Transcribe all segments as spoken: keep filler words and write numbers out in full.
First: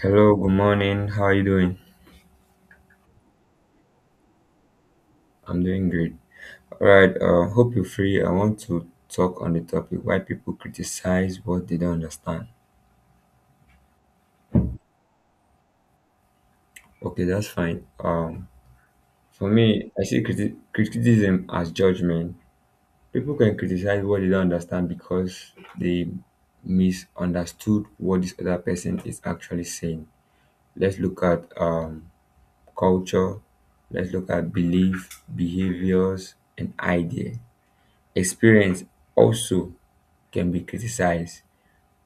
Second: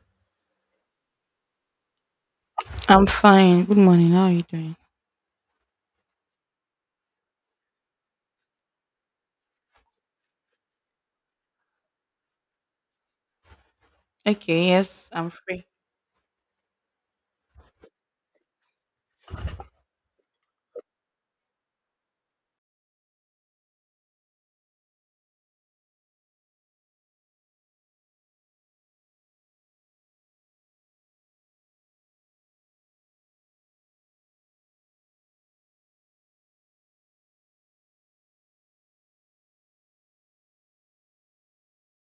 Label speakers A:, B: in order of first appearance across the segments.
A: Hello, good morning. How are you doing?
B: I'm fine. Good morning. How are you doing?
A: I'm doing great. All right, uh, hope you're free. I want to talk on the topic why people criticize what they don't understand.
B: Okay, yes, I'm free.
A: Okay, that's fine. Um, for me, I see criti- criticism as judgment. People can criticize what they don't understand because they misunderstood what this other person is actually saying. Let's look at um, culture, let's look at belief, behaviors, and idea. Experience also can be criticized.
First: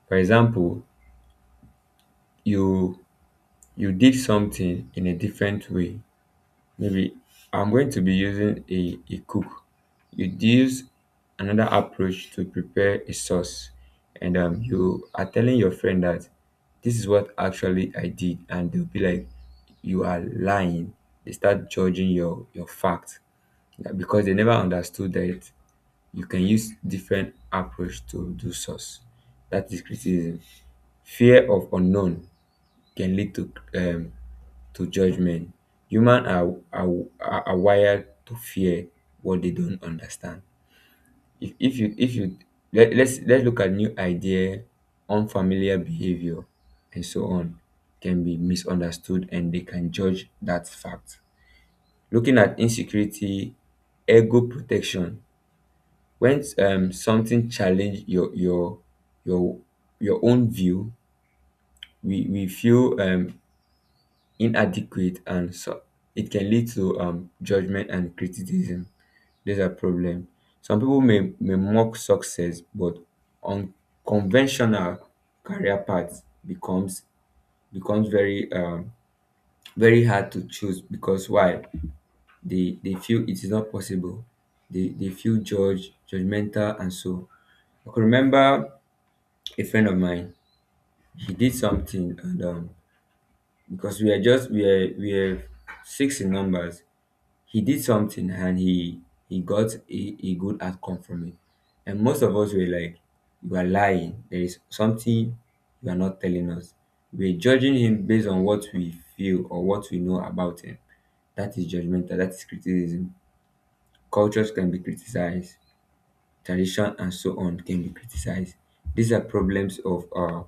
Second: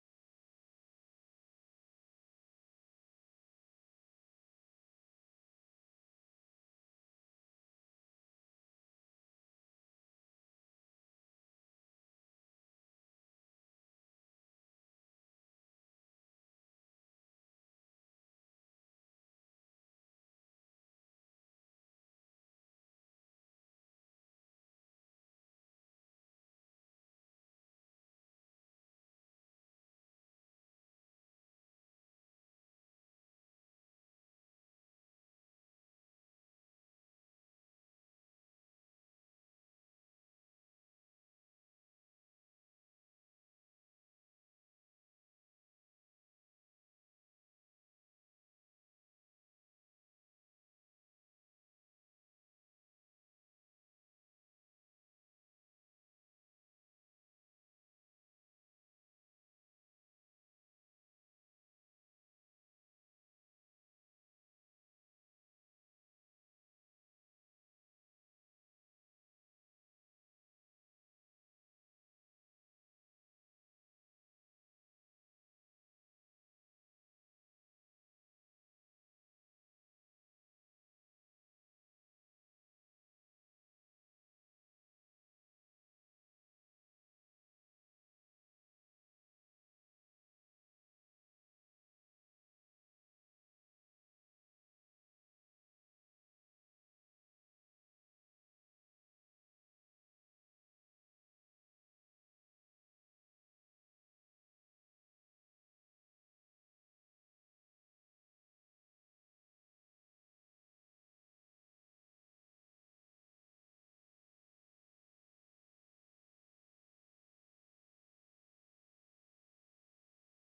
A: For example, you you did something in a different way. Maybe I'm going to be using a, a cook. You use another approach to prepare a sauce, and um, you are telling your friend that this is what actually I did, and they'll be like, you are lying. They start judging your your fact like, because they never understood that you can use different approach to do sauce. That is criticism. Fear of unknown can lead to um to judgment. Human are, are are are wired to fear what they don't understand. If, if you if you let, let's let's look at new idea, unfamiliar behavior, and so on. Can be misunderstood and they can judge that fact. Looking at insecurity, ego protection, when um something challenge your your your your own view, we we feel um inadequate, and so it can lead to um judgment and criticism. There's a problem. Some people may, may mock success, but unconventional career path becomes becomes very um very hard to choose because why? They they feel it is not possible. They they feel judged, judgmental, and so I could remember a friend of mine. He did something, and um because we are just we are we are six in numbers. He did something, and he he got a, a good outcome from it. And most of us were like, you are lying. There is something you are not telling us. We're judging him based on what we feel or what we know about him. That is judgmental. That is criticism. Cultures can be criticized. Tradition and so on can be criticized. These are problems of uh,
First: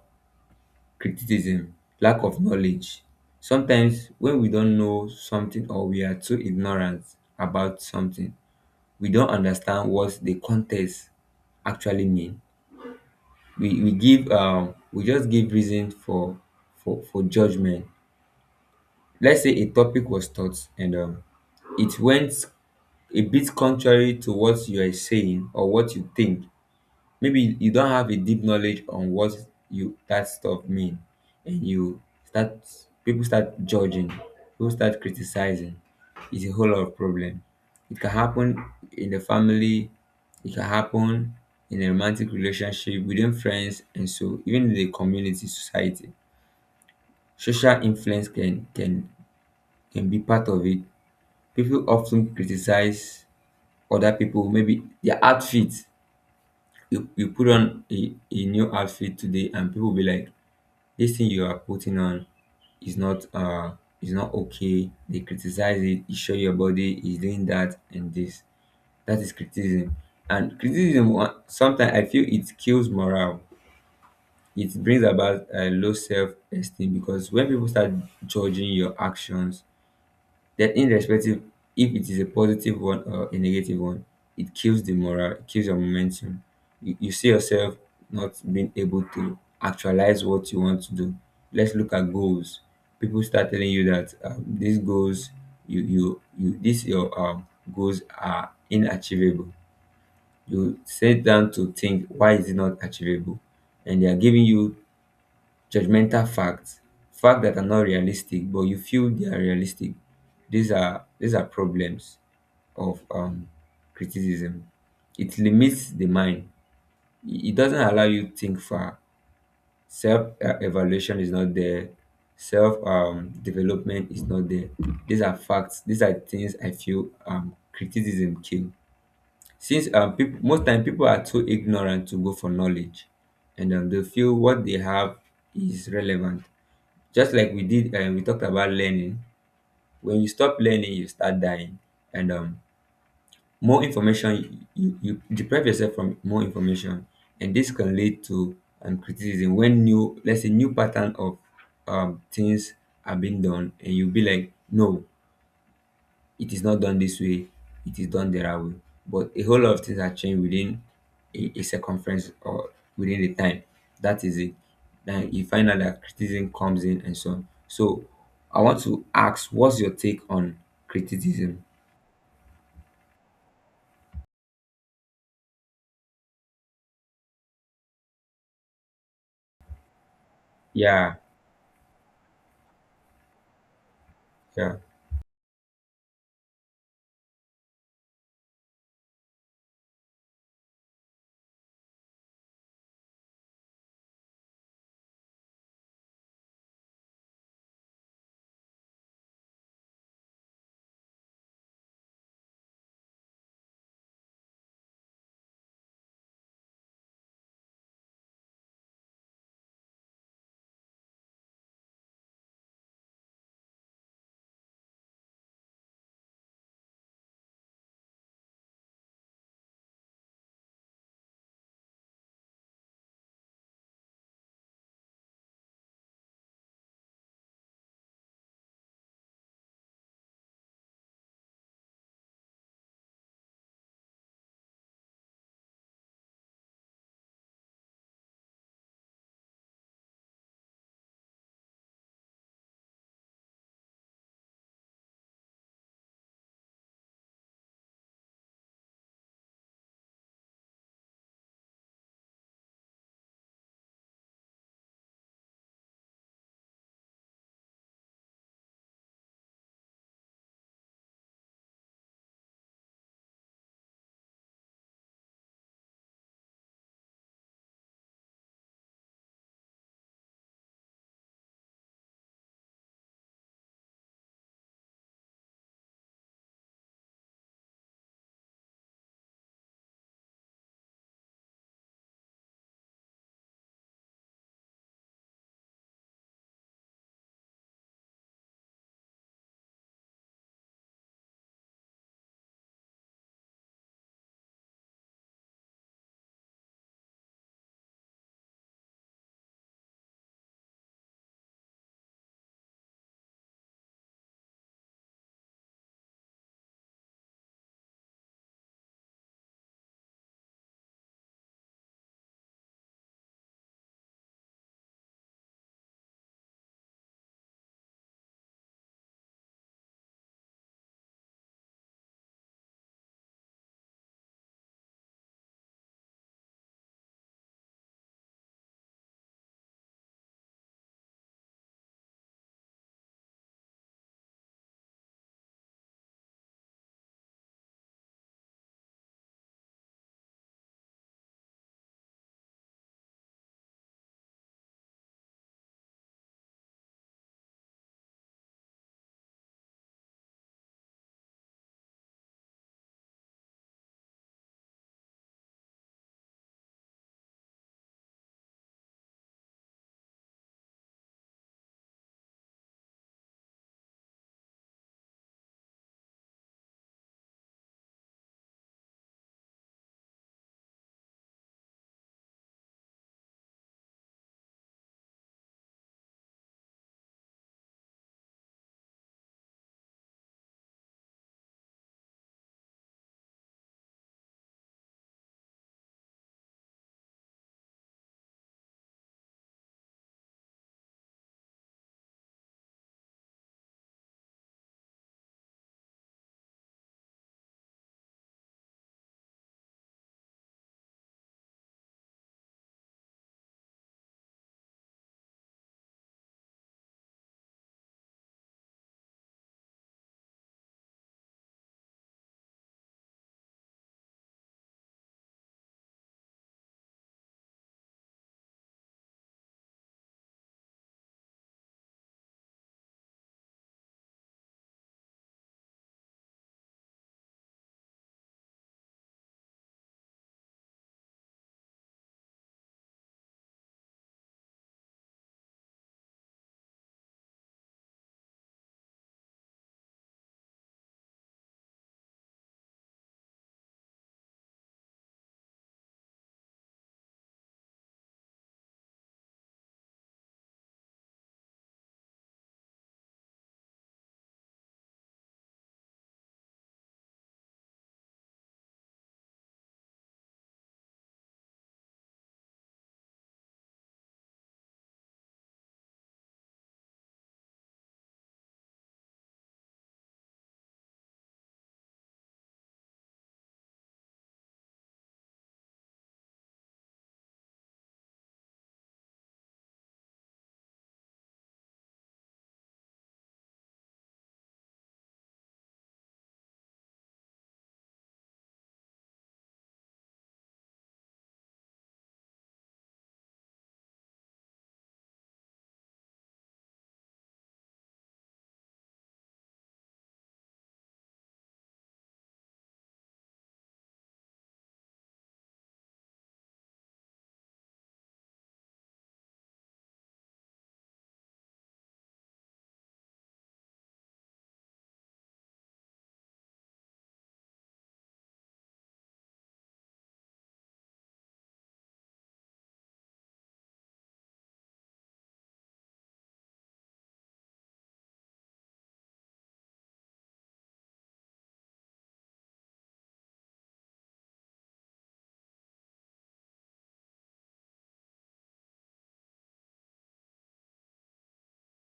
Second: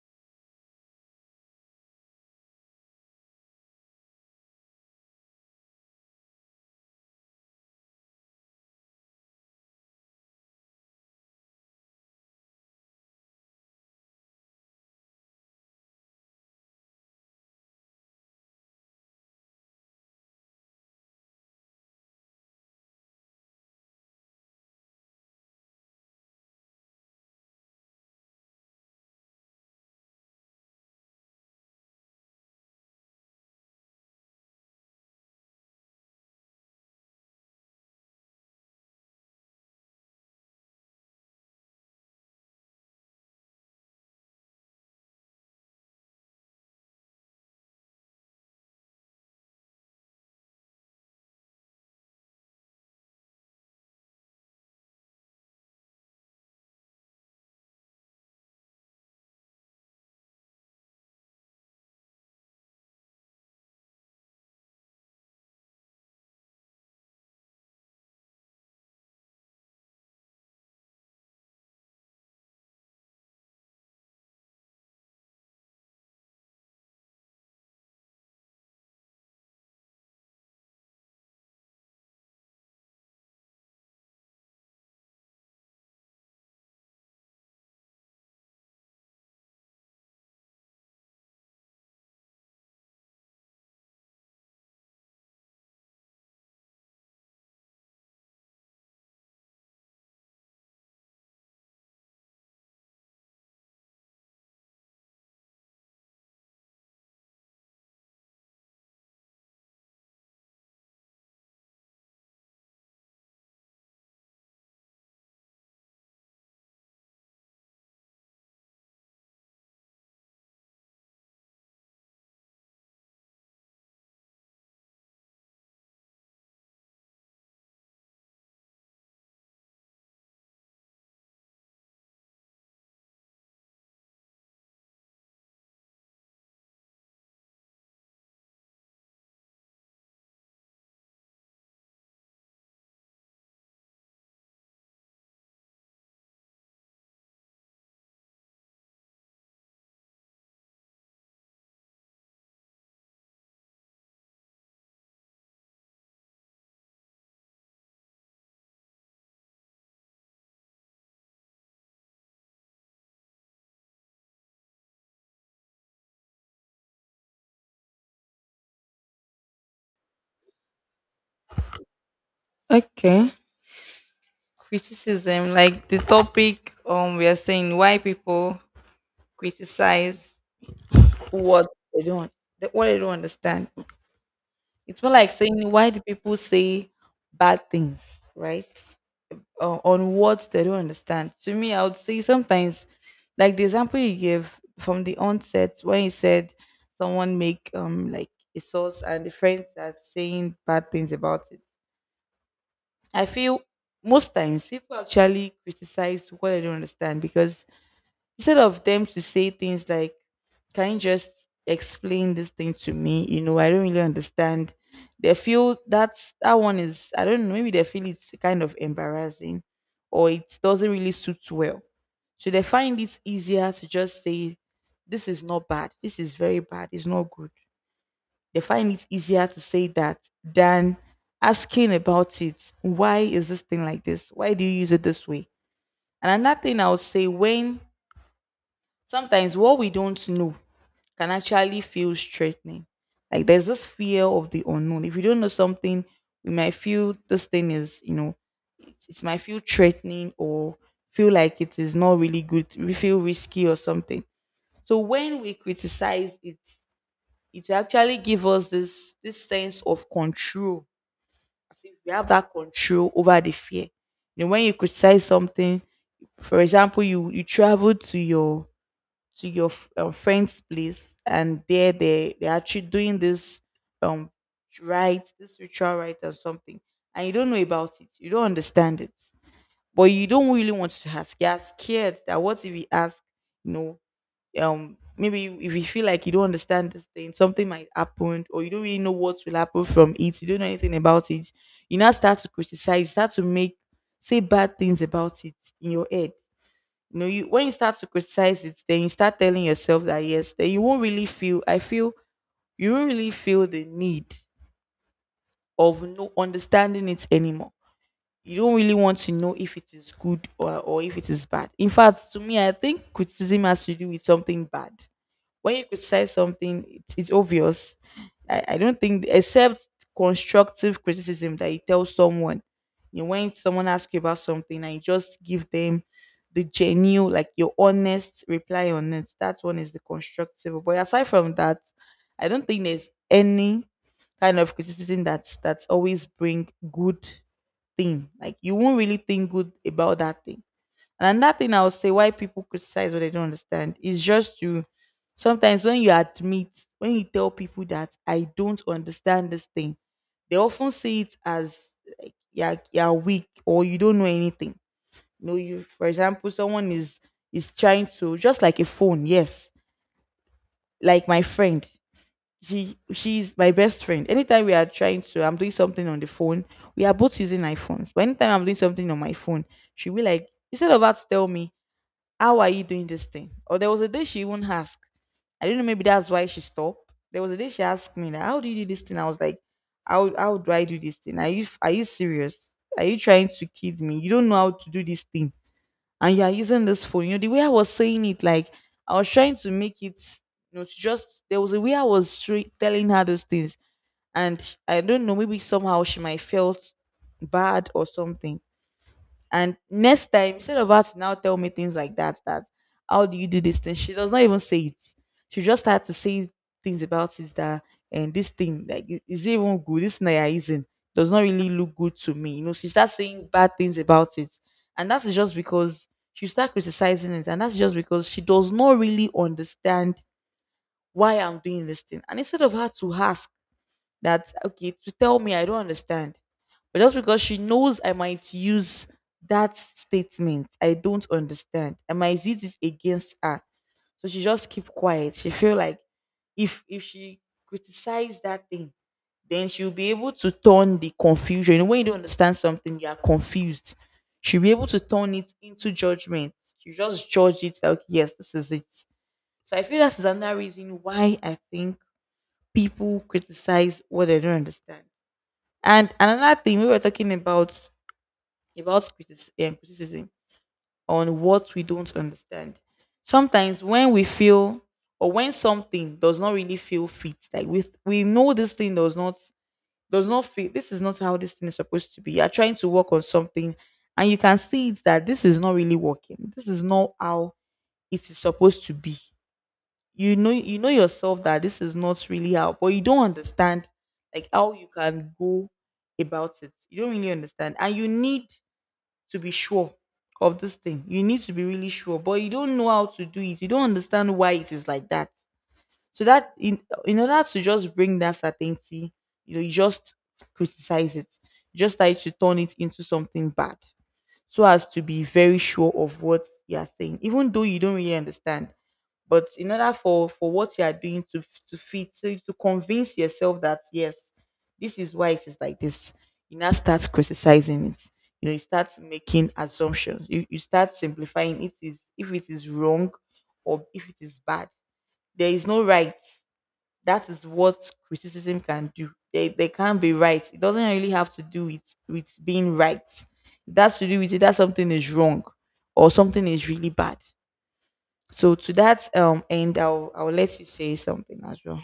A: criticism, lack of knowledge. Sometimes when we don't know something or we are too ignorant about something, we don't understand what the context actually mean. We we give um we just give reason for for for judgment. Let's say a topic was taught, and um it went a bit contrary to what you are saying or what you think. Maybe you don't have a deep knowledge on what you that stuff mean, and you start people start judging, people start criticizing. It's a whole lot of problem. It can happen in the family. It can happen in a romantic relationship, within friends, and so even in the community, society. Social influence can can can be part of it. People often criticize other people, maybe their outfit. You you put on a, a new outfit today and people be like, this thing you are putting on is not uh is not okay. They criticize it. You show your body is doing that and this. That is criticism. And criticism wa- sometimes I feel it kills morale. It brings about a low self-esteem because when people start judging your actions, that, irrespective if it is a positive one or a negative one, it kills the morale, it kills your momentum. You, you see yourself not being able to actualize what you want to do. Let's look at goals. People start telling you that um, these goals, you you you these your um, goals are inachievable. You sit down to think, why is it not achievable? And they are giving you judgmental facts. Facts that are not realistic, but you feel they are realistic. These are these are problems of um, criticism. It limits the mind. It it doesn't allow you to think far. Self uh, evaluation is not there. Self um, development is not there. These are facts. These are things I feel um, criticism kill. Since um, people, most time people are too ignorant to go for knowledge, and um, they feel what they have is relevant. Just like we did, um, we talked about learning. When you stop learning, you start dying. And um, more information, you, you deprive yourself from more information, and this can lead to um, criticism when new, let's say new pattern of um, things are being done and you'll be like, no, it is not done this way, it is done their way. But a whole lot of things are changed within a, a circumference or within the time. That is it. Then you find out that criticism comes in and so on. So I want to ask, what's your take on criticism?
B: Okay. Criticism, like the topic um we are saying why people criticize
A: Yeah,
B: what they don't the- what they don't understand.
A: yeah.
B: It's more like saying why do people say bad things, right? Uh, on what they don't understand. To me, I would say sometimes, like the example you gave from the onset when you said someone make um like a sauce and the friends are saying bad things about it. I feel most times people actually criticize what I don't understand because instead of them to say things like, "Can you just explain this thing to me? You know, I don't really understand." They feel that's that one is I don't know, maybe they feel it's kind of embarrassing or it doesn't really suit well. So they find it easier to just say, "This is not bad, this is very bad, it's not good." They find it easier to say that than asking about it. Why is this thing like this? Why do you use it this way? And another thing I would say, when sometimes what we don't know can actually feel threatening. Like there's this fear of the unknown. If we don't know something, we might feel this thing is, you know, it, it might feel threatening or feel like it is not really good. We feel risky or something. So when we criticize it, it actually give us this this sense of control, as if we have that control over the fear. You know, when you criticize something, for example, you you travel to your to your f- um, friend's place, and there they they're actually doing this um rite, this ritual rite or something, and you don't know about it, you don't understand it, but you don't really want to ask. You're scared that what if we ask, you know, um maybe if you feel like you don't understand this thing, something might happen, or you don't really know what will happen from it. You don't know anything about it. You now start to criticize, start to make say bad things about it in your head. You know, you when you start to criticize it, then you start telling yourself that yes, then you won't really feel I feel you won't really feel the need of no understanding it anymore. You don't really want to know if it is good, or, or if it is bad. In fact, to me, I think criticism has to do with something bad. When you criticize something, it's, it's obvious. I, I don't think, except constructive criticism that you tell someone, you when someone asks you about something and you just give them the genuine, like your honest reply on it, that one is the constructive. But aside from that, I don't think there's any kind of criticism that's that's always bring good thing. Like you won't really think good about that thing. And that thing, I would say, why people criticize what they don't understand is just to, sometimes when you admit, when you tell people that I don't understand this thing, they often see it as like you're, you're weak or you don't know anything. You know, you for example, someone is is trying to just like a phone, yes. Like my friend. She she's my best friend. Anytime we are trying to, I'm doing something on the phone, we are both using iPhones. But anytime I'm doing something on my phone, she'll be like, instead of her to tell me, how are you doing this thing? Or there was a day she even asked. I don't know, maybe that's why she stopped. There was a day she asked me, like, how do you do this thing? I was like, how, how do I do this thing? Are you are you serious? Are you trying to kid me? You don't know how to do this thing. And you are using this phone. You know, the way I was saying it, like I was trying to make it, you know, to just, there was a way I was tra- telling her those things. And sh- I don't know, maybe somehow she might felt bad or something. And next time, instead of her to now tell me things like that, that how do you do this thing? She does not even say it. She just had to say things about it, that, and this thing like, i- is it even good? This thing that you're using does not really look good to me. You know, she starts saying bad things about it. And that's just because she start criticizing it. And that's just because she does not really understand why I'm doing this thing. And instead of her to ask, that okay to tell me I don't understand. But just because she knows I might use that statement, I don't understand, I might use it against her. So she just keep quiet. She feel like if if she criticize that thing, then she'll be able to turn the confusion. You know, when you don't understand something, you are confused. She'll be able to turn it into judgment. She just judge it like, yes, this is it. So I feel that is another reason why I think people criticize what they don't understand. And another thing we were talking about about criticism, criticism on what we don't understand. Sometimes when we feel or when something does not really feel fit, like we we know this thing does not, does not fit. This is not how this thing is supposed to be. You're trying to work on something, and you can see it that this is not really working. This is not how it is supposed to be. You know, you know yourself that this is not really how, but you don't understand like how you can go about it. You don't really understand and you need to be sure of this thing. You need to be really sure, but you don't know how to do it. You don't understand why it is like that. So that, in in order to just bring that certainty, you know, you just criticize it. You just try to turn it into something bad, so as to be very sure of what you are saying, even though you don't really understand. But in order for for what you are doing to to fit to, to convince yourself that yes, this is why it is like this, you now start criticizing it. You know, you start making assumptions. You you start simplifying it, is if it is wrong or if it is bad. There is no right. That is what criticism can do. They they can't be right. It doesn't really have to do with with being right. It has to do with it that something is wrong or something is really bad. So to that um end, I'll I'll let you say something as well.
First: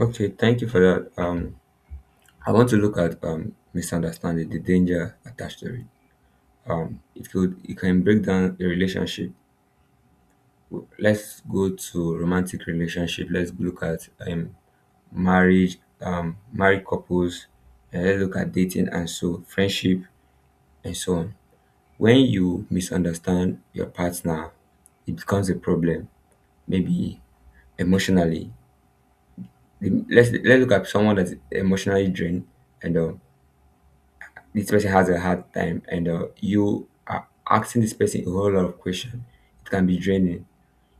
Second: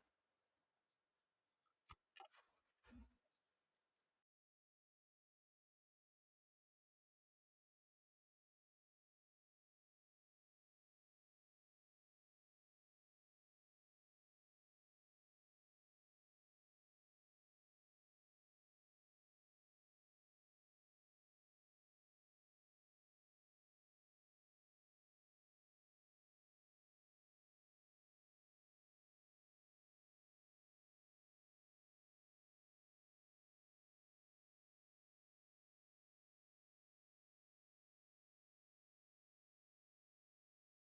A: Okay, thank you for that. Um, I want to look at um misunderstanding, the danger attached to it. It could It can break down a relationship. Let's go to romantic relationship. Let's look at um marriage, um, married couples, and let's look at dating and so friendship and so on. When you misunderstand your partner, it becomes a problem. Maybe emotionally, let's let's look at someone that's emotionally drained, and uh, this person has a hard time, and uh, you are asking this person a whole lot of questions. It can be draining.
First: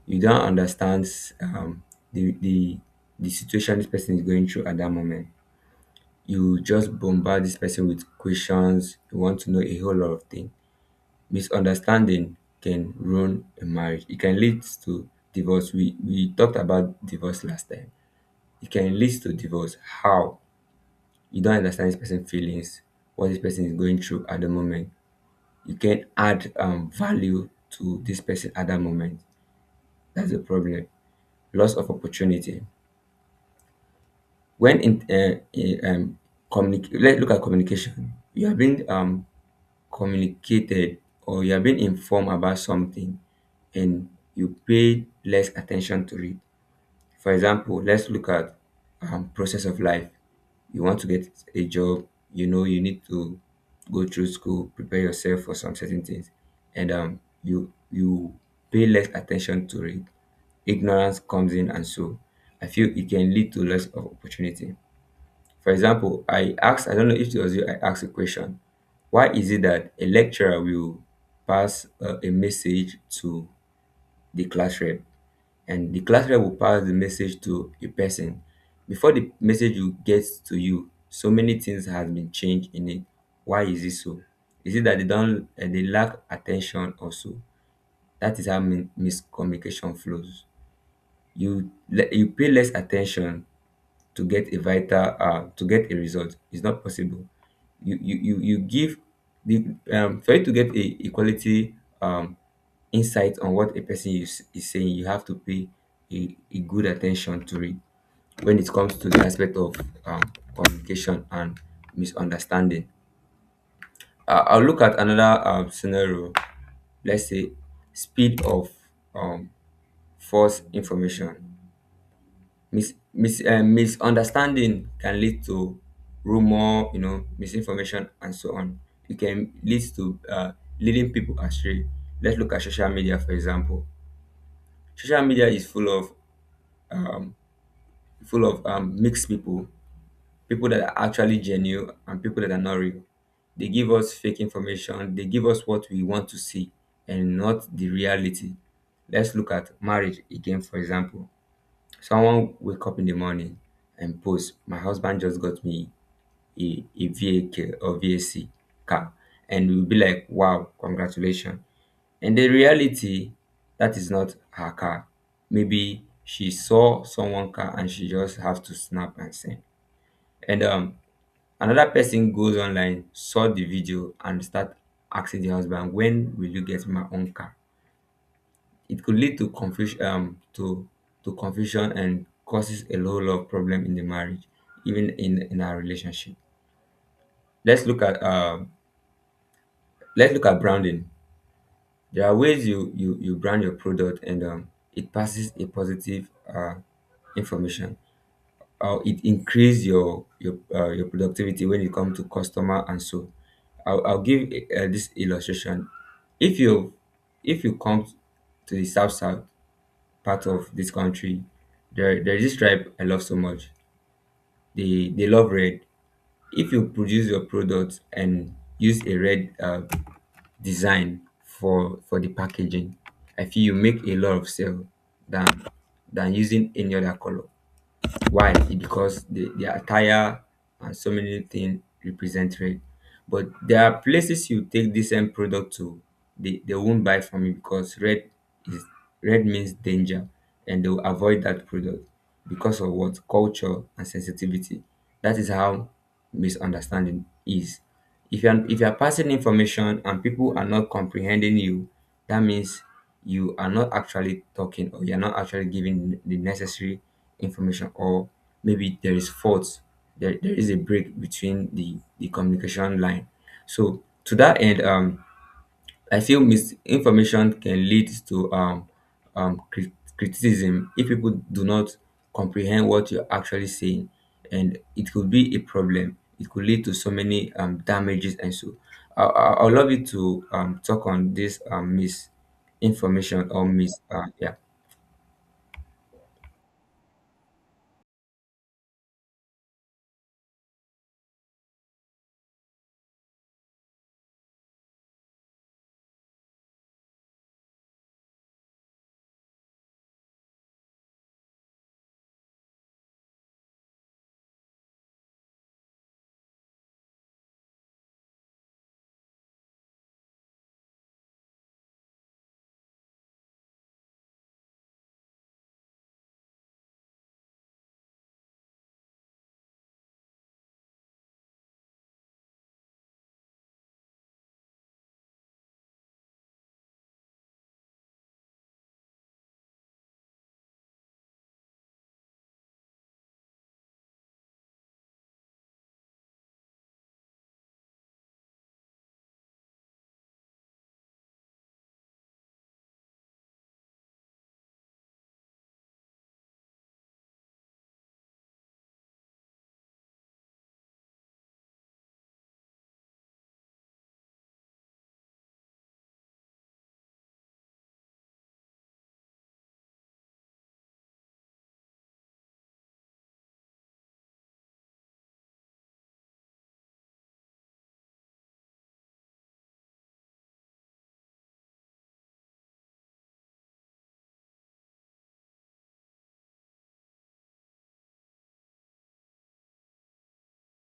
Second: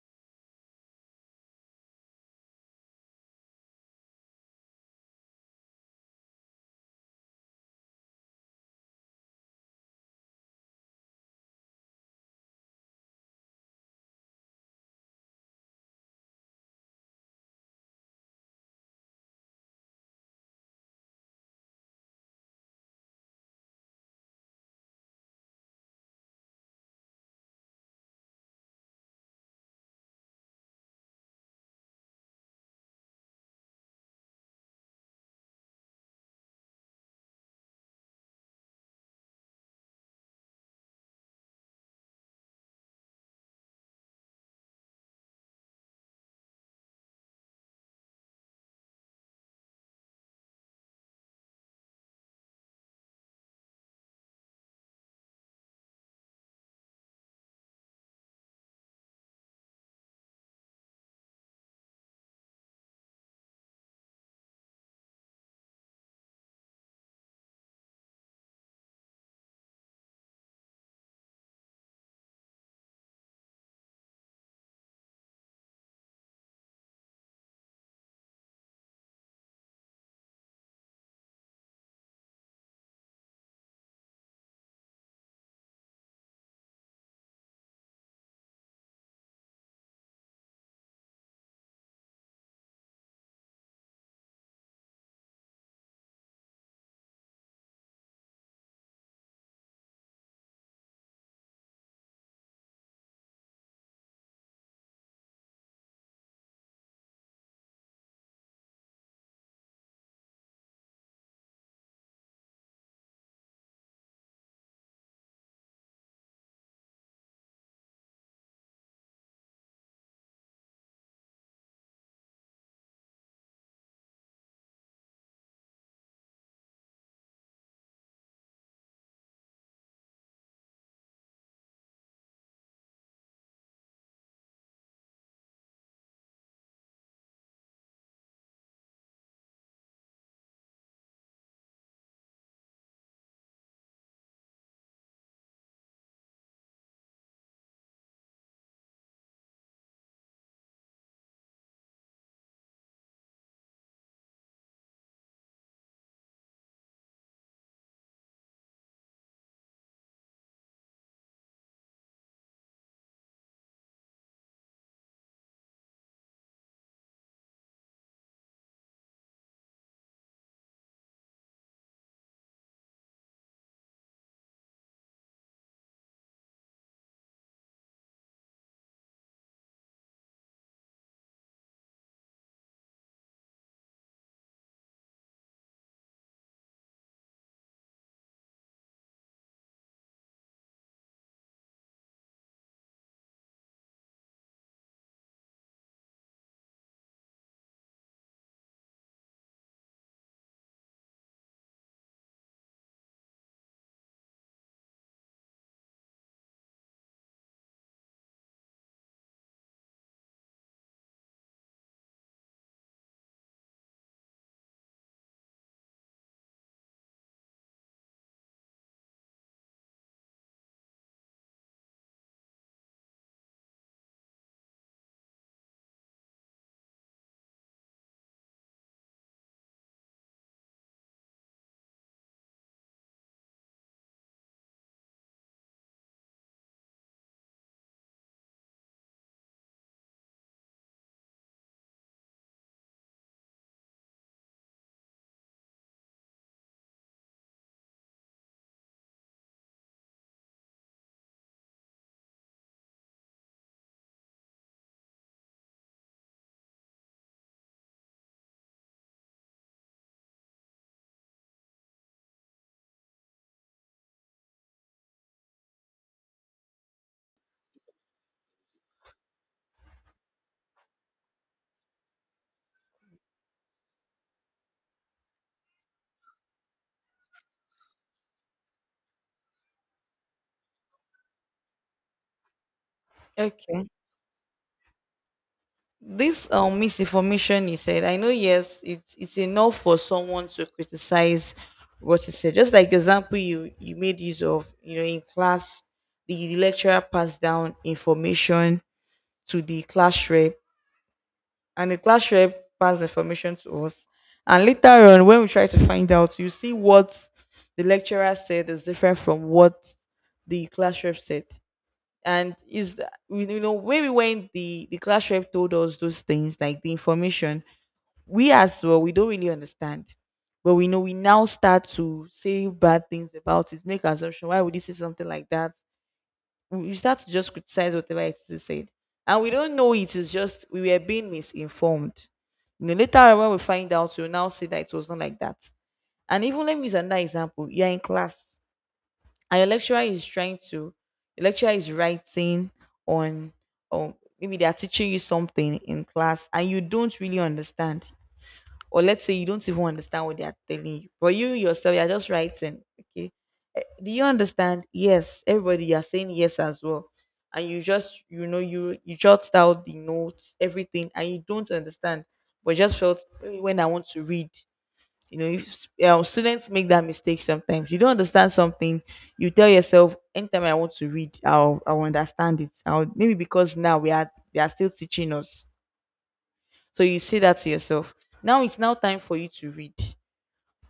A: You don't understand um, the the the situation this person is going through at that moment. You just bombard this person with questions. You want to know a whole lot of things. Misunderstanding can ruin a marriage. It can lead to divorce. We we talked about divorce last time. It can lead to divorce. How? You don't understand this person's feelings, what this person is going through at the moment. You can't add um, value to this person at that moment. That's the problem. Loss of opportunity. When in, uh, in um, communicate, let's look at communication. You are being um, communicated, or you are being informed about something, and you pay less attention to it. For example, let's look at um, process of life. You want to get a job, you know, you need to go through school, prepare yourself for some certain things, and um, you you pay less attention to it. Ignorance comes in, and so I feel it can lead to less of opportunity. For example, I asked, I don't know if it was you, I asked a question. Why is it that a lecturer will pass uh, a message to the class rep, and the class rep will pass the message to a person? Before the message will get to you, so many things have been changed in it. Why is it so? Is it that they don't uh, they lack attention also? That is how min- miscommunication flows. You le- you pay less attention. To get a vital uh, to get a result, it's not possible. You you you, you give the um, for you to get a, a quality um, insight on what a person is, is saying, you have to pay a, a good attention to it. When it comes to the aspect of um, communication and misunderstanding, uh, I'll look at another um, scenario. Let's say speed of um, false information. Mis mis um misunderstanding can lead to rumor, you know, misinformation and so on. It can lead to uh, leading people astray. Let's look at social media, for example. Social media is full of um, full of um, mixed people. People that are actually genuine and people that are not real. They give us fake information. They give us what we want to see and not the reality. Let's look at marriage again, for example. Someone wake up in the morning and post, my husband just got me a, a V A K or V A C car. And we'll be like, wow, congratulations. And the reality, that is not her car. Maybe she saw someone car and she just have to snap and send. And um, another person goes online, saw the video, and start asking the husband, when will you get my own car? It could lead to confusion, um to to confusion, and causes a whole lot of problem in the marriage, even in in our relationship. Let's look at um let's look at branding. There are ways you you you brand your product, and um it passes a positive uh information, or it increase your your uh, your productivity when it comes to customer, and so i'll, I'll give uh, this illustration. if you if you come to the south south part of this country, there there is this tribe I love so much. They they love red. If you produce your product and use a red uh, design for for the packaging, I feel you make a lot of sale than than using any other color. Why? Because the, the attire and so many things represent red. But there are places you take this same product to, they, they won't buy from you because red is red means danger, and they'll avoid that product because of what? Culture and sensitivity. That is how misunderstanding is. If you are if you are passing information and people are not comprehending you, that means you are not actually talking, or you're not actually giving the necessary information, or maybe there is fault. There, there is a break between the the communication line. So to that end, um I feel misinformation can lead to um, um, cri- criticism if people do not comprehend what you're actually saying, and it could be a problem. It could lead to so many um, damages, and so I, I, I would love you to um, talk on this um, misinformation or
B: Okay.
A: mis. Uh, yeah.
B: This um misinformation you said, I know, yes, it's it's enough for someone to criticize what you said. Just like the example you you made use of, you know, in class, the lecturer passed down information to the class rep, and the class rep passed information to us. And later on, when we try to find out, you see what the lecturer said is different from what the class rep said. And is, you know, when we went, the the class rep told us those things, like the information, we as well we don't really understand, but we know, we now start to say bad things about it, make assumption, why would he say something like that? We start to just criticize whatever it is he said, and we don't know it is just we were being misinformed. You know, later on, when we find out, we'll now say that it was not like that. And even, let me use another example. You're in class and your lecturer is trying to, your lecturer is writing on, or maybe they are teaching you something in class and you don't really understand. Or let's say you don't even understand what they are telling you, but you yourself, you are just writing, okay, do you understand, yes, everybody, you are saying yes as well. And you just, you know, you you jot out the notes, everything, and you don't understand, but just felt, "Eh, when I want to read," you know, if um, students make that mistake, sometimes you don't understand something, you tell yourself, anytime I want to read, i'll I'll understand it, I'll, maybe because now we are, they are still teaching us. So you say that to yourself. Now it's now time for you to read.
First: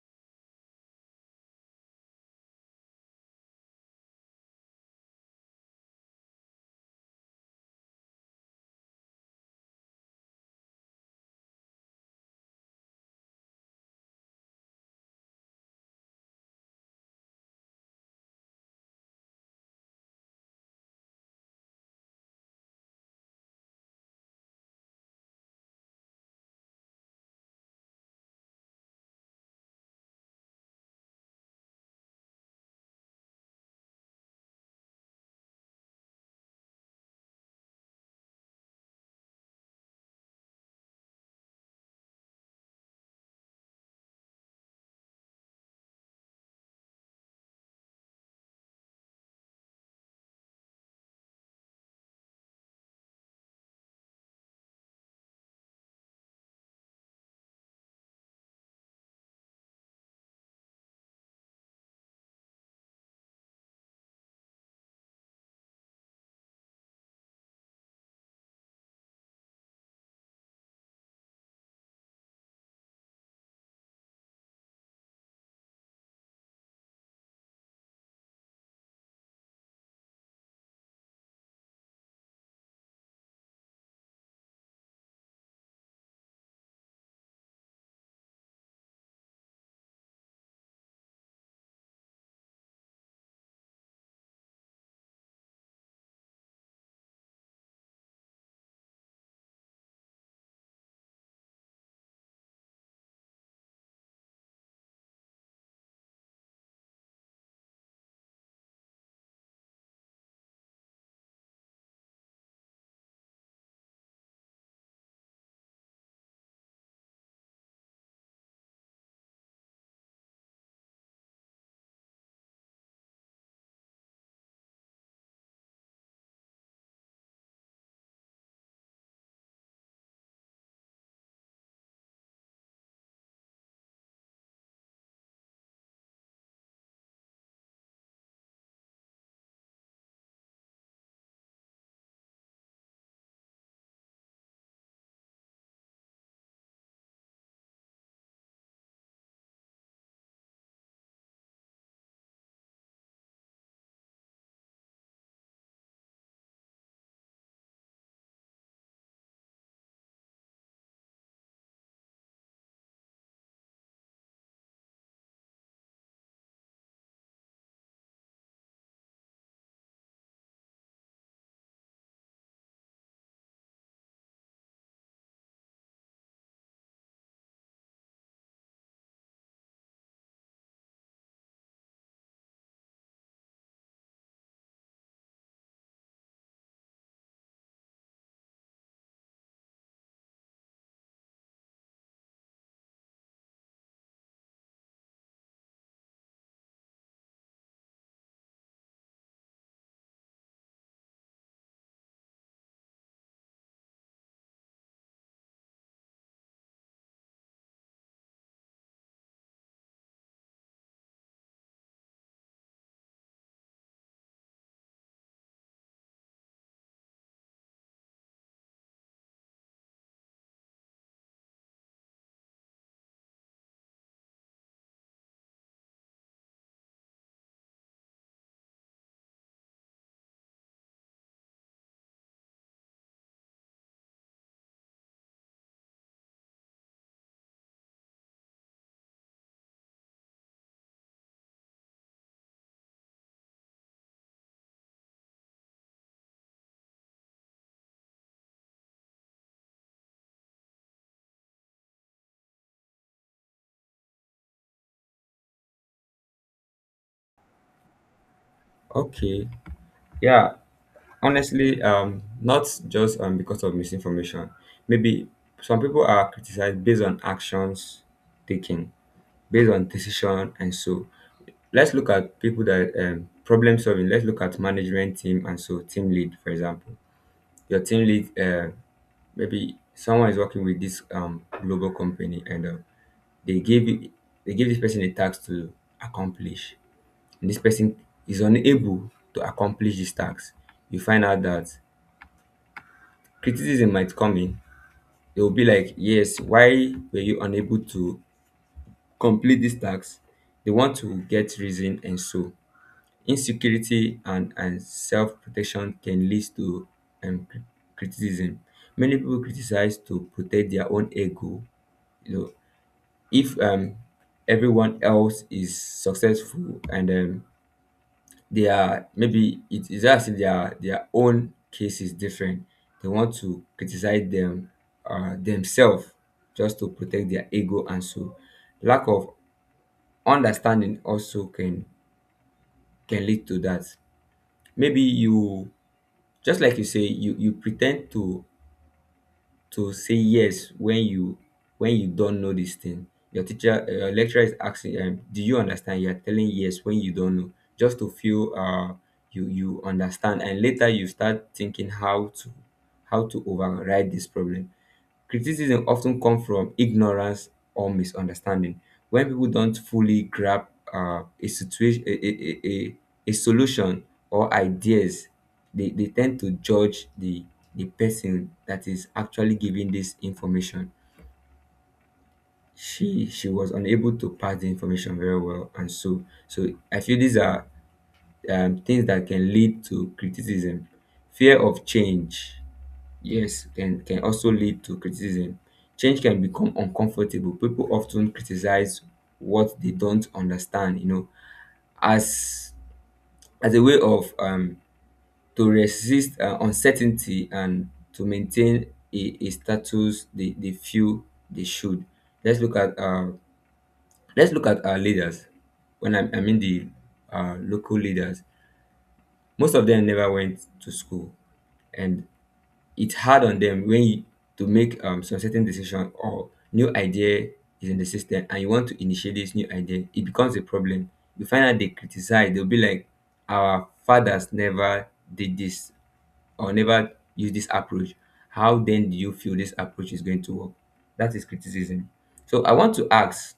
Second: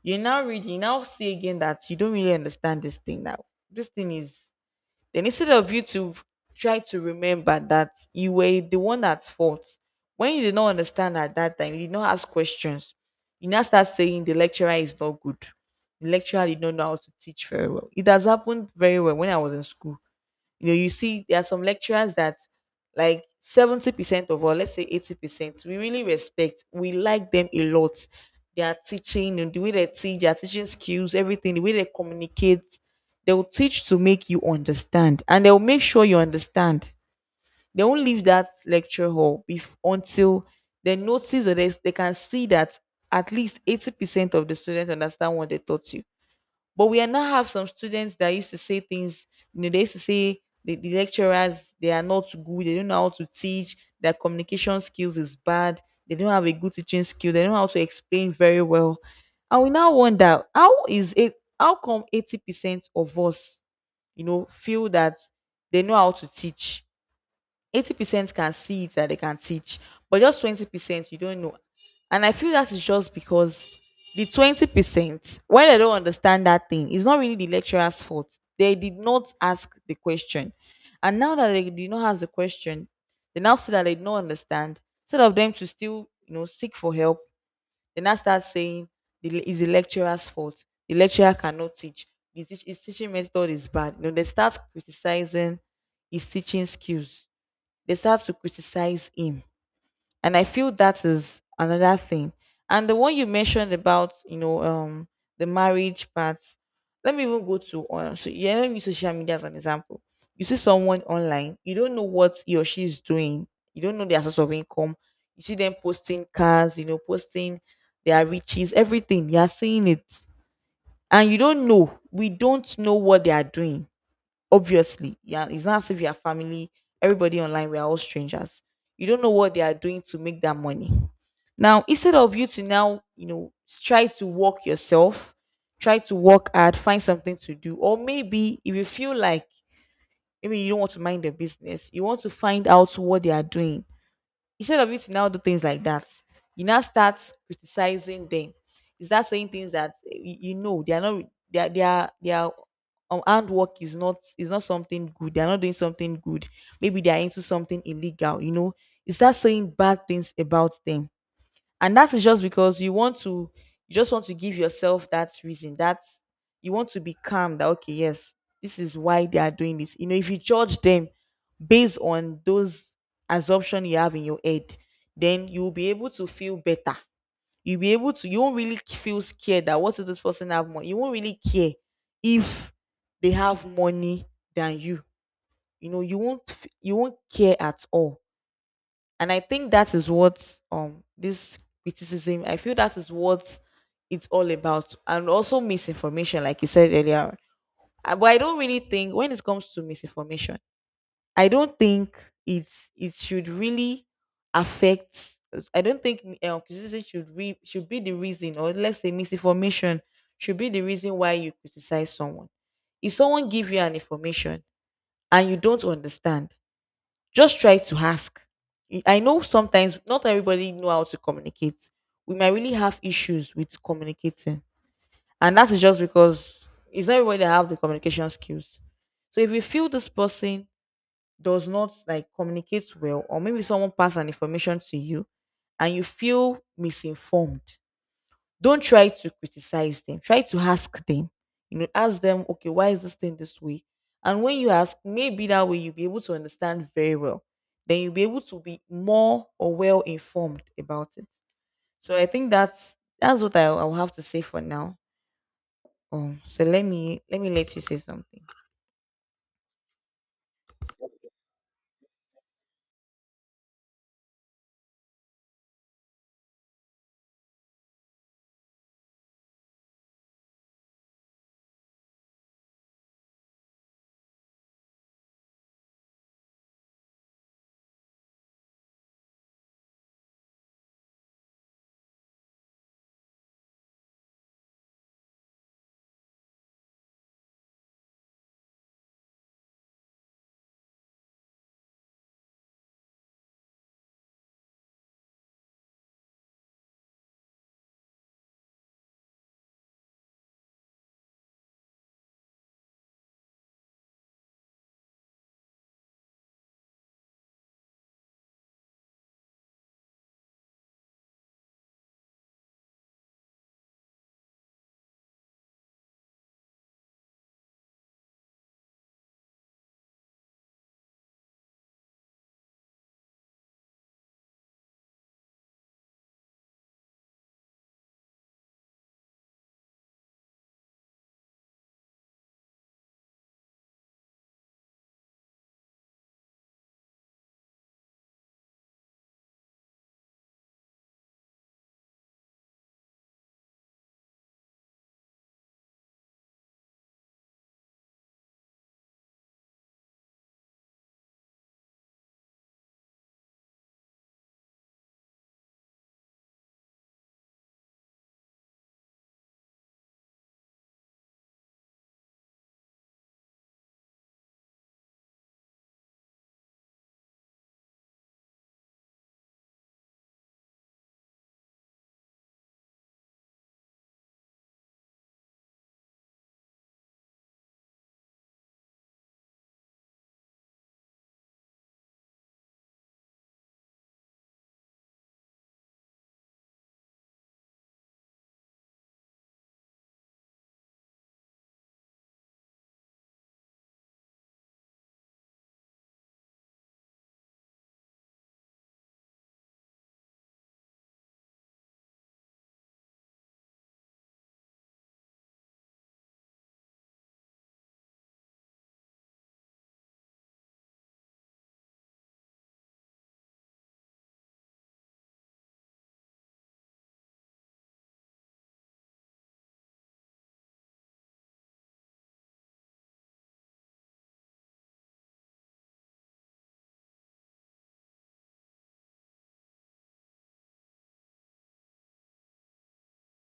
B: You now read, you now see again that you don't really understand this thing now, this thing is, then instead of you to try to remember that you were the one at fault, When you did not understand at that time, you did not ask questions. You now start saying the lecturer is not good. The lecturer did not know how to teach very well. It has happened very well when I was in school. You know, you see there are some lecturers that like seventy percent of, or let's say eighty percent, we really respect. We like them a lot. Their teaching and the way they teach, their teaching skills, everything, the way they communicate. They'll teach to make you understand and they'll make sure you understand. They won't leave that lecture hall bef- until they notice that they, they can see that at least eighty percent of the students understand what they taught you. But we are now have some students that used to say things, you know, they used to say the, the lecturers, they are not good, they don't know how to teach, their communication skills is bad, they don't have a good teaching skill, they don't know how to explain very well. And we now wonder how is it, how come eighty percent of us, you know, feel that they know how to teach? Eighty percent can see it that they can teach, but just twenty percent you don't know. And I feel that is just because the twenty percent, when they don't understand that thing, it's not really the lecturer's fault. They did not ask the question, and now that they did not ask the question, they now see that they don't understand. Instead of them to still, you know, seek for help, they now start saying the is the lecturer's fault. The lecturer cannot teach. The teach, his teaching method is bad. You know, they start criticizing his teaching skills, they start to criticize him. And I feel that is another thing. And the one you mentioned about, you know um the marriage part, let me even go to uh, so yeah, let me use social media as an example. You see someone online, you don't know what he or she is doing, you don't know their source of income, you see them posting cars, you know, posting their riches, everything, you're seeing it. And you don't know we don't know what they are doing. Obviously, yeah, it's not as if you are family. Everybody online, we are all strangers. You don't know what they are doing to make that money. Now, instead of you to now, you know, try to work yourself, try to work hard, find something to do, or maybe if you feel like, maybe you don't want to mind their business, you want to find out what they are doing, instead of you to now do things like that, you now start criticizing them. You start saying things that eh, you, you know they are not, they are, they are, they are um, hard work is not is not something good. They are not doing something good. Maybe they are into something illegal. You know, you start saying bad things about them. And that is just because you want to, you just want to give yourself that reason, that you want to be calm, that okay, yes, this is why they are doing this. You know, if you judge them based on those assumption you have in your head, then you'll be able to feel better. You'll be able to, you won't really feel scared that what if this person have money, you won't really care if they have money than you, you know, you won't f- you won't care at all. And I think that is what, um this criticism, I feel that is what it's all about. And also misinformation, like you said earlier. Uh, but I don't really think when it comes to misinformation, I don't think it's it should really affect. I don't think uh, criticism should re, should be the reason, or let's say misinformation should be the reason why you criticize someone. If someone give you an information and you don't understand, just try to ask. I I know sometimes not everybody know how to communicate. We might really have issues with communicating, and that is just because it's not everybody that have the communication skills. So if you feel this person does not like communicate well, or maybe someone passed an information to you, and you feel misinformed, don't try to criticize them, try to ask them, you know, ask them, okay, why is this thing this way? And when you ask, maybe that way you'll be able to understand very well, then you'll be able to be more or well informed about it. So I think that's that's what i I will have to say for now. Um so let me let me let you say something.
A: Okay. Yeah. Honestly, um, not just um, because of misinformation. Maybe some people are criticized based on actions taken, based on decision. And so, let's look at people that um, problem solving. Let's look at management team, and so team lead, for example. Your team lead, uh, maybe someone is working with this um, global company, and uh, they gave it- they give this person a task to accomplish, and this person is unable to accomplish this task. You find out that criticism might come in. They will be like, "Yes, why were you unable to complete this task?" They want to get reason. And so insecurity and and self-protection can lead to um, cri- criticism. Many people criticize to protect their own ego, you know. If um, everyone else is successful and um, they are, maybe it is as if their their own case is different, they want to criticize them, uh, themselves, just to protect their ego. And so lack of understanding also can can lead to that. Maybe you, just like you say, you you pretend to to say yes when you, when you don't know this thing. Your teacher, uh, your lecturer, is asking, um, do you understand? You're telling yes when you don't know, just to feel uh you, you understand, and later you start thinking how to, how to override this problem. Criticism often comes from ignorance or misunderstanding. When people don't fully grasp um a situation, a a a a a solution, or ideas, they they tend to judge the the person that is actually giving this information. She she was unable to pass the information very well, and so so I feel these are um, things that can lead to criticism. Fear of change, yes, can can also lead to criticism. Change can become uncomfortable. People often criticize what they don't understand, you know, as as a way of um to resist uh, uncertainty and to maintain a, a status they, they feel they should. Let's look at, uh, let's look at our leaders. When i, I mean the uh, local leaders, most of them never went to school, and it's hard on them when you to make um, some certain decision or new idea is in the system, and you want to initiate this new idea, it becomes a problem. You find out they criticize. They'll be like, our fathers never did this, or never use this approach. How then do you feel this approach is going to work? That is criticism. So I want to ask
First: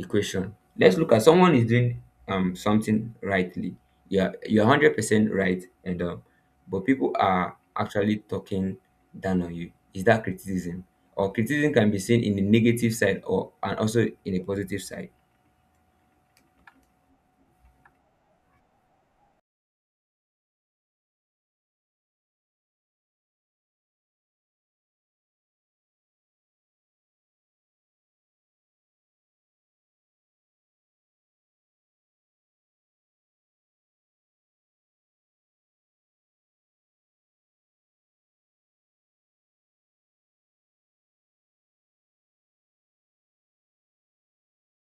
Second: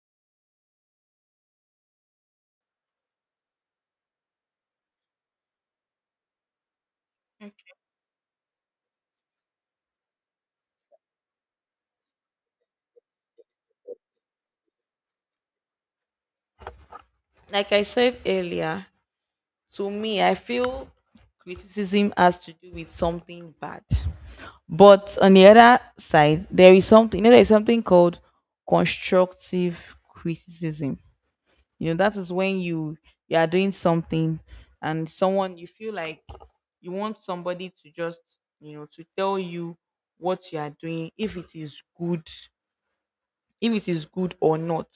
A: a question. Let's look at someone is doing um something rightly. Yeah, you're one hundred percent right, and um but people are actually talking down on you. Is that criticism? Or criticism can be seen in the negative side or and also in a positive side.
B: Like I said earlier, to me I feel criticism has to do with something bad. But on the other side, there is something, you know, there's something called constructive criticism. You know, that is when you you are doing something and someone, you feel like you want somebody to just, you know, to tell you what you are doing, if it is good, if it is good or not.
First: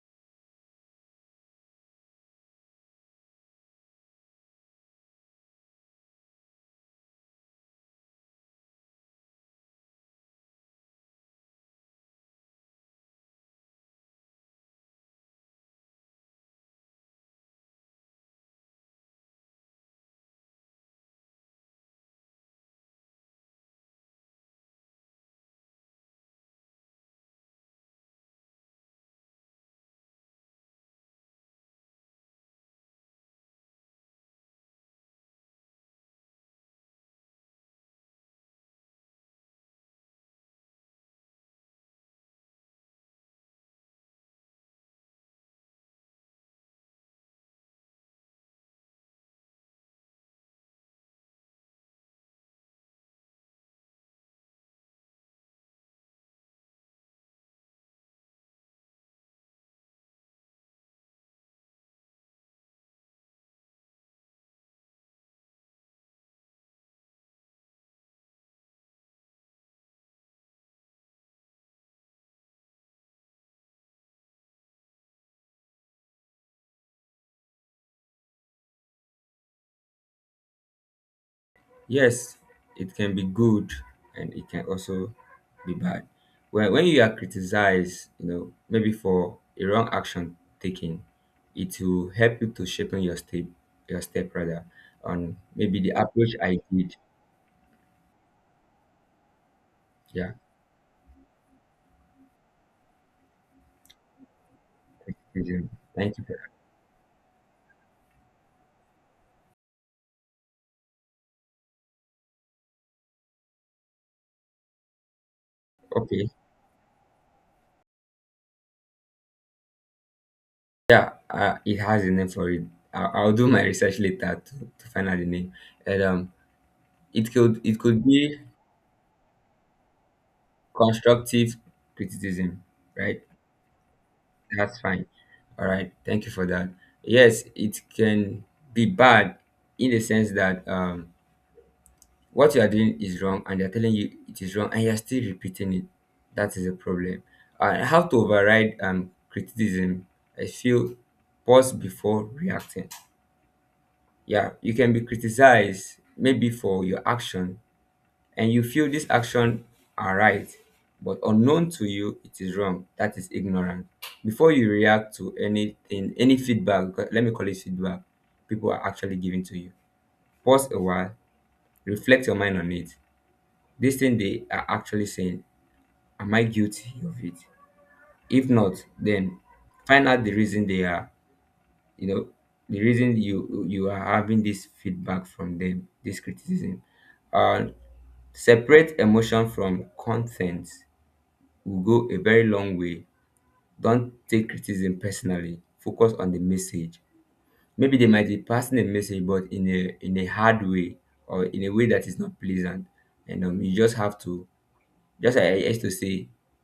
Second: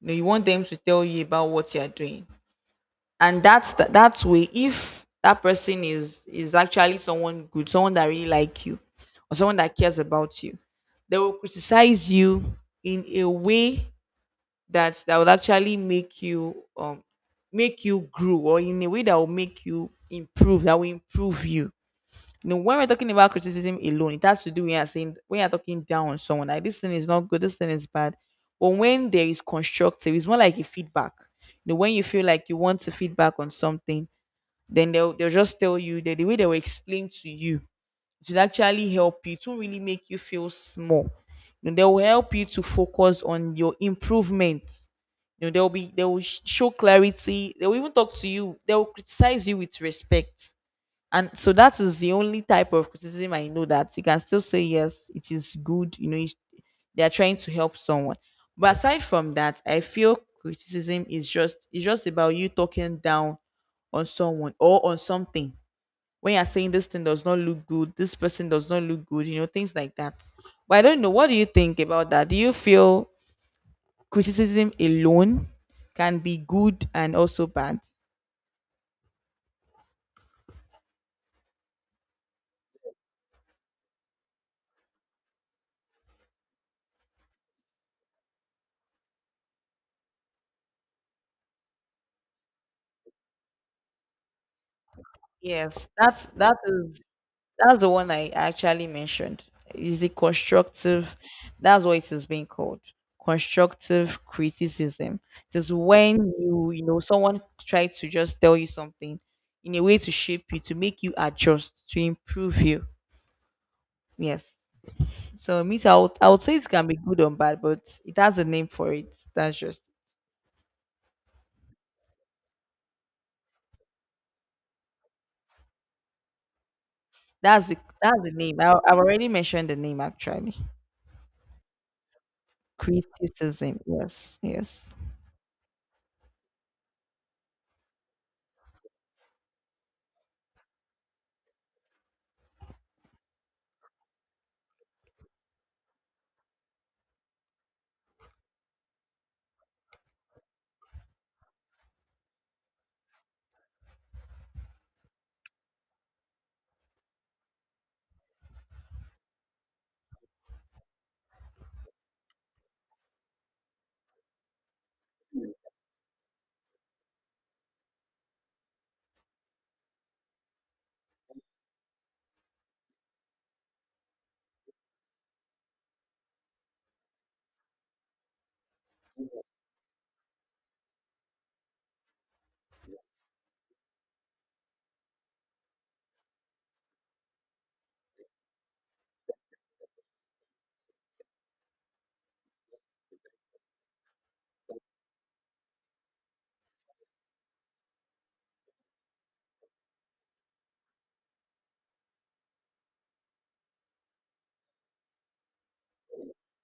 B: You know, you want them to tell you about what you are doing, and that's that. That way, if that person is is actually someone good, someone that really like you, or someone that cares about you, they will criticize you in a way that that would actually make you, um make you grow, or in a way that will make you improve, that will improve you. You know, when we're talking about criticism alone, it has to do when you're saying, when you're talking down on someone, like this thing is not good, this thing is bad. But when there is constructive, it's more like a feedback. You know, when you feel like you want to feedback on something, then they'll they'll just tell you that, the way they will explain to you, it will actually help you. It won't really make you feel small. You know, they will help you to focus on your improvements. You know, they'll be they will sh- show clarity, they will even talk to you, they will criticize you with respect. And so that is the only type of criticism I know that you can still say yes, it is good. You know, it's- they are trying to help someone. But aside from that, I feel criticism is just, it's just about you talking down on someone or on something. When you're saying this thing does not look good, this person does not look good, you know, things like that. But I don't know. What do you think about that? Do you feel criticism alone can be good and also bad?
A: Yes, it can be good, and it can also be bad. When, when you are criticized, you know, maybe for a wrong action taken, it will help you to shape your step, your step rather, on maybe
B: Yes,
A: the
B: that's
A: approach
B: that
A: I did.
B: is that's the one I actually mentioned. Is it
A: Yeah,
B: constructive? That's what it is being called. Constructive criticism. It
A: criticism.
B: is when
A: Thank you for
B: you, you know, someone try to just tell you something in a way to shape you, to make you adjust, to improve you. Yes. So me too, I
A: that.
B: would, I
A: Okay.
B: would say it can be good or bad, but it has a name for it. That's just
A: Yeah, uh, it has a name for it. I'll, I'll do my research later to, to find out the name. And um, it could
B: that's the
A: it could
B: that's the
A: be
B: name. I, I've already mentioned the name actually.
A: constructive criticism, right?
B: Criticism. Yes.
A: That's
B: Yes.
A: fine. All right. Thank you for that. Yes, it can be bad in the sense that, um, what you are doing is wrong and they're telling you it is wrong and you're still repeating it. That is a problem. Uh, how to override um, criticism? I feel, pause before reacting. Yeah, you can be criticized maybe for your action, and you feel this action are right, but unknown to you it is wrong. That is ignorant. Before you react to anything, any feedback, because, let me call it feedback, people are actually giving to you, pause a while, reflect your mind on it. This thing they are actually saying, am I guilty of it? If not, then find out the reason they are, you know, the reason you you are having this feedback from them, this criticism. uh Separate emotion from content will go a very long way. Don't take criticism personally. Focus on the message. Maybe they might be passing a message, but in a in a hard way, or in a way that is not pleasant. And um, you just have to just, I I used to say,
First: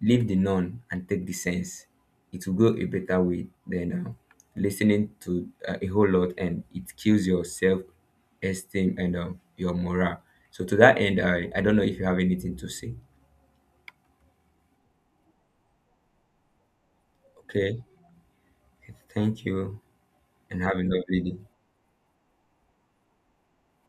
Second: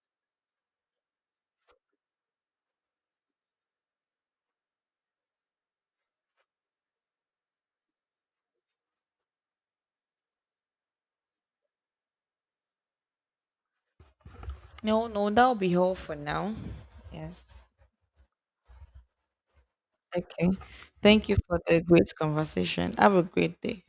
A: leave the none and take the sense. It will go a better way than uh, listening to uh, a whole lot, and it kills your self esteem and um, your morale. So to that end, I I don't know if you have anything to say.
B: No. No. That'll be all for now. Yes.
A: Okay, thank you,
B: Okay.
A: and have a lovely
B: Thank you
A: day.
B: for the great conversation. Have a great day.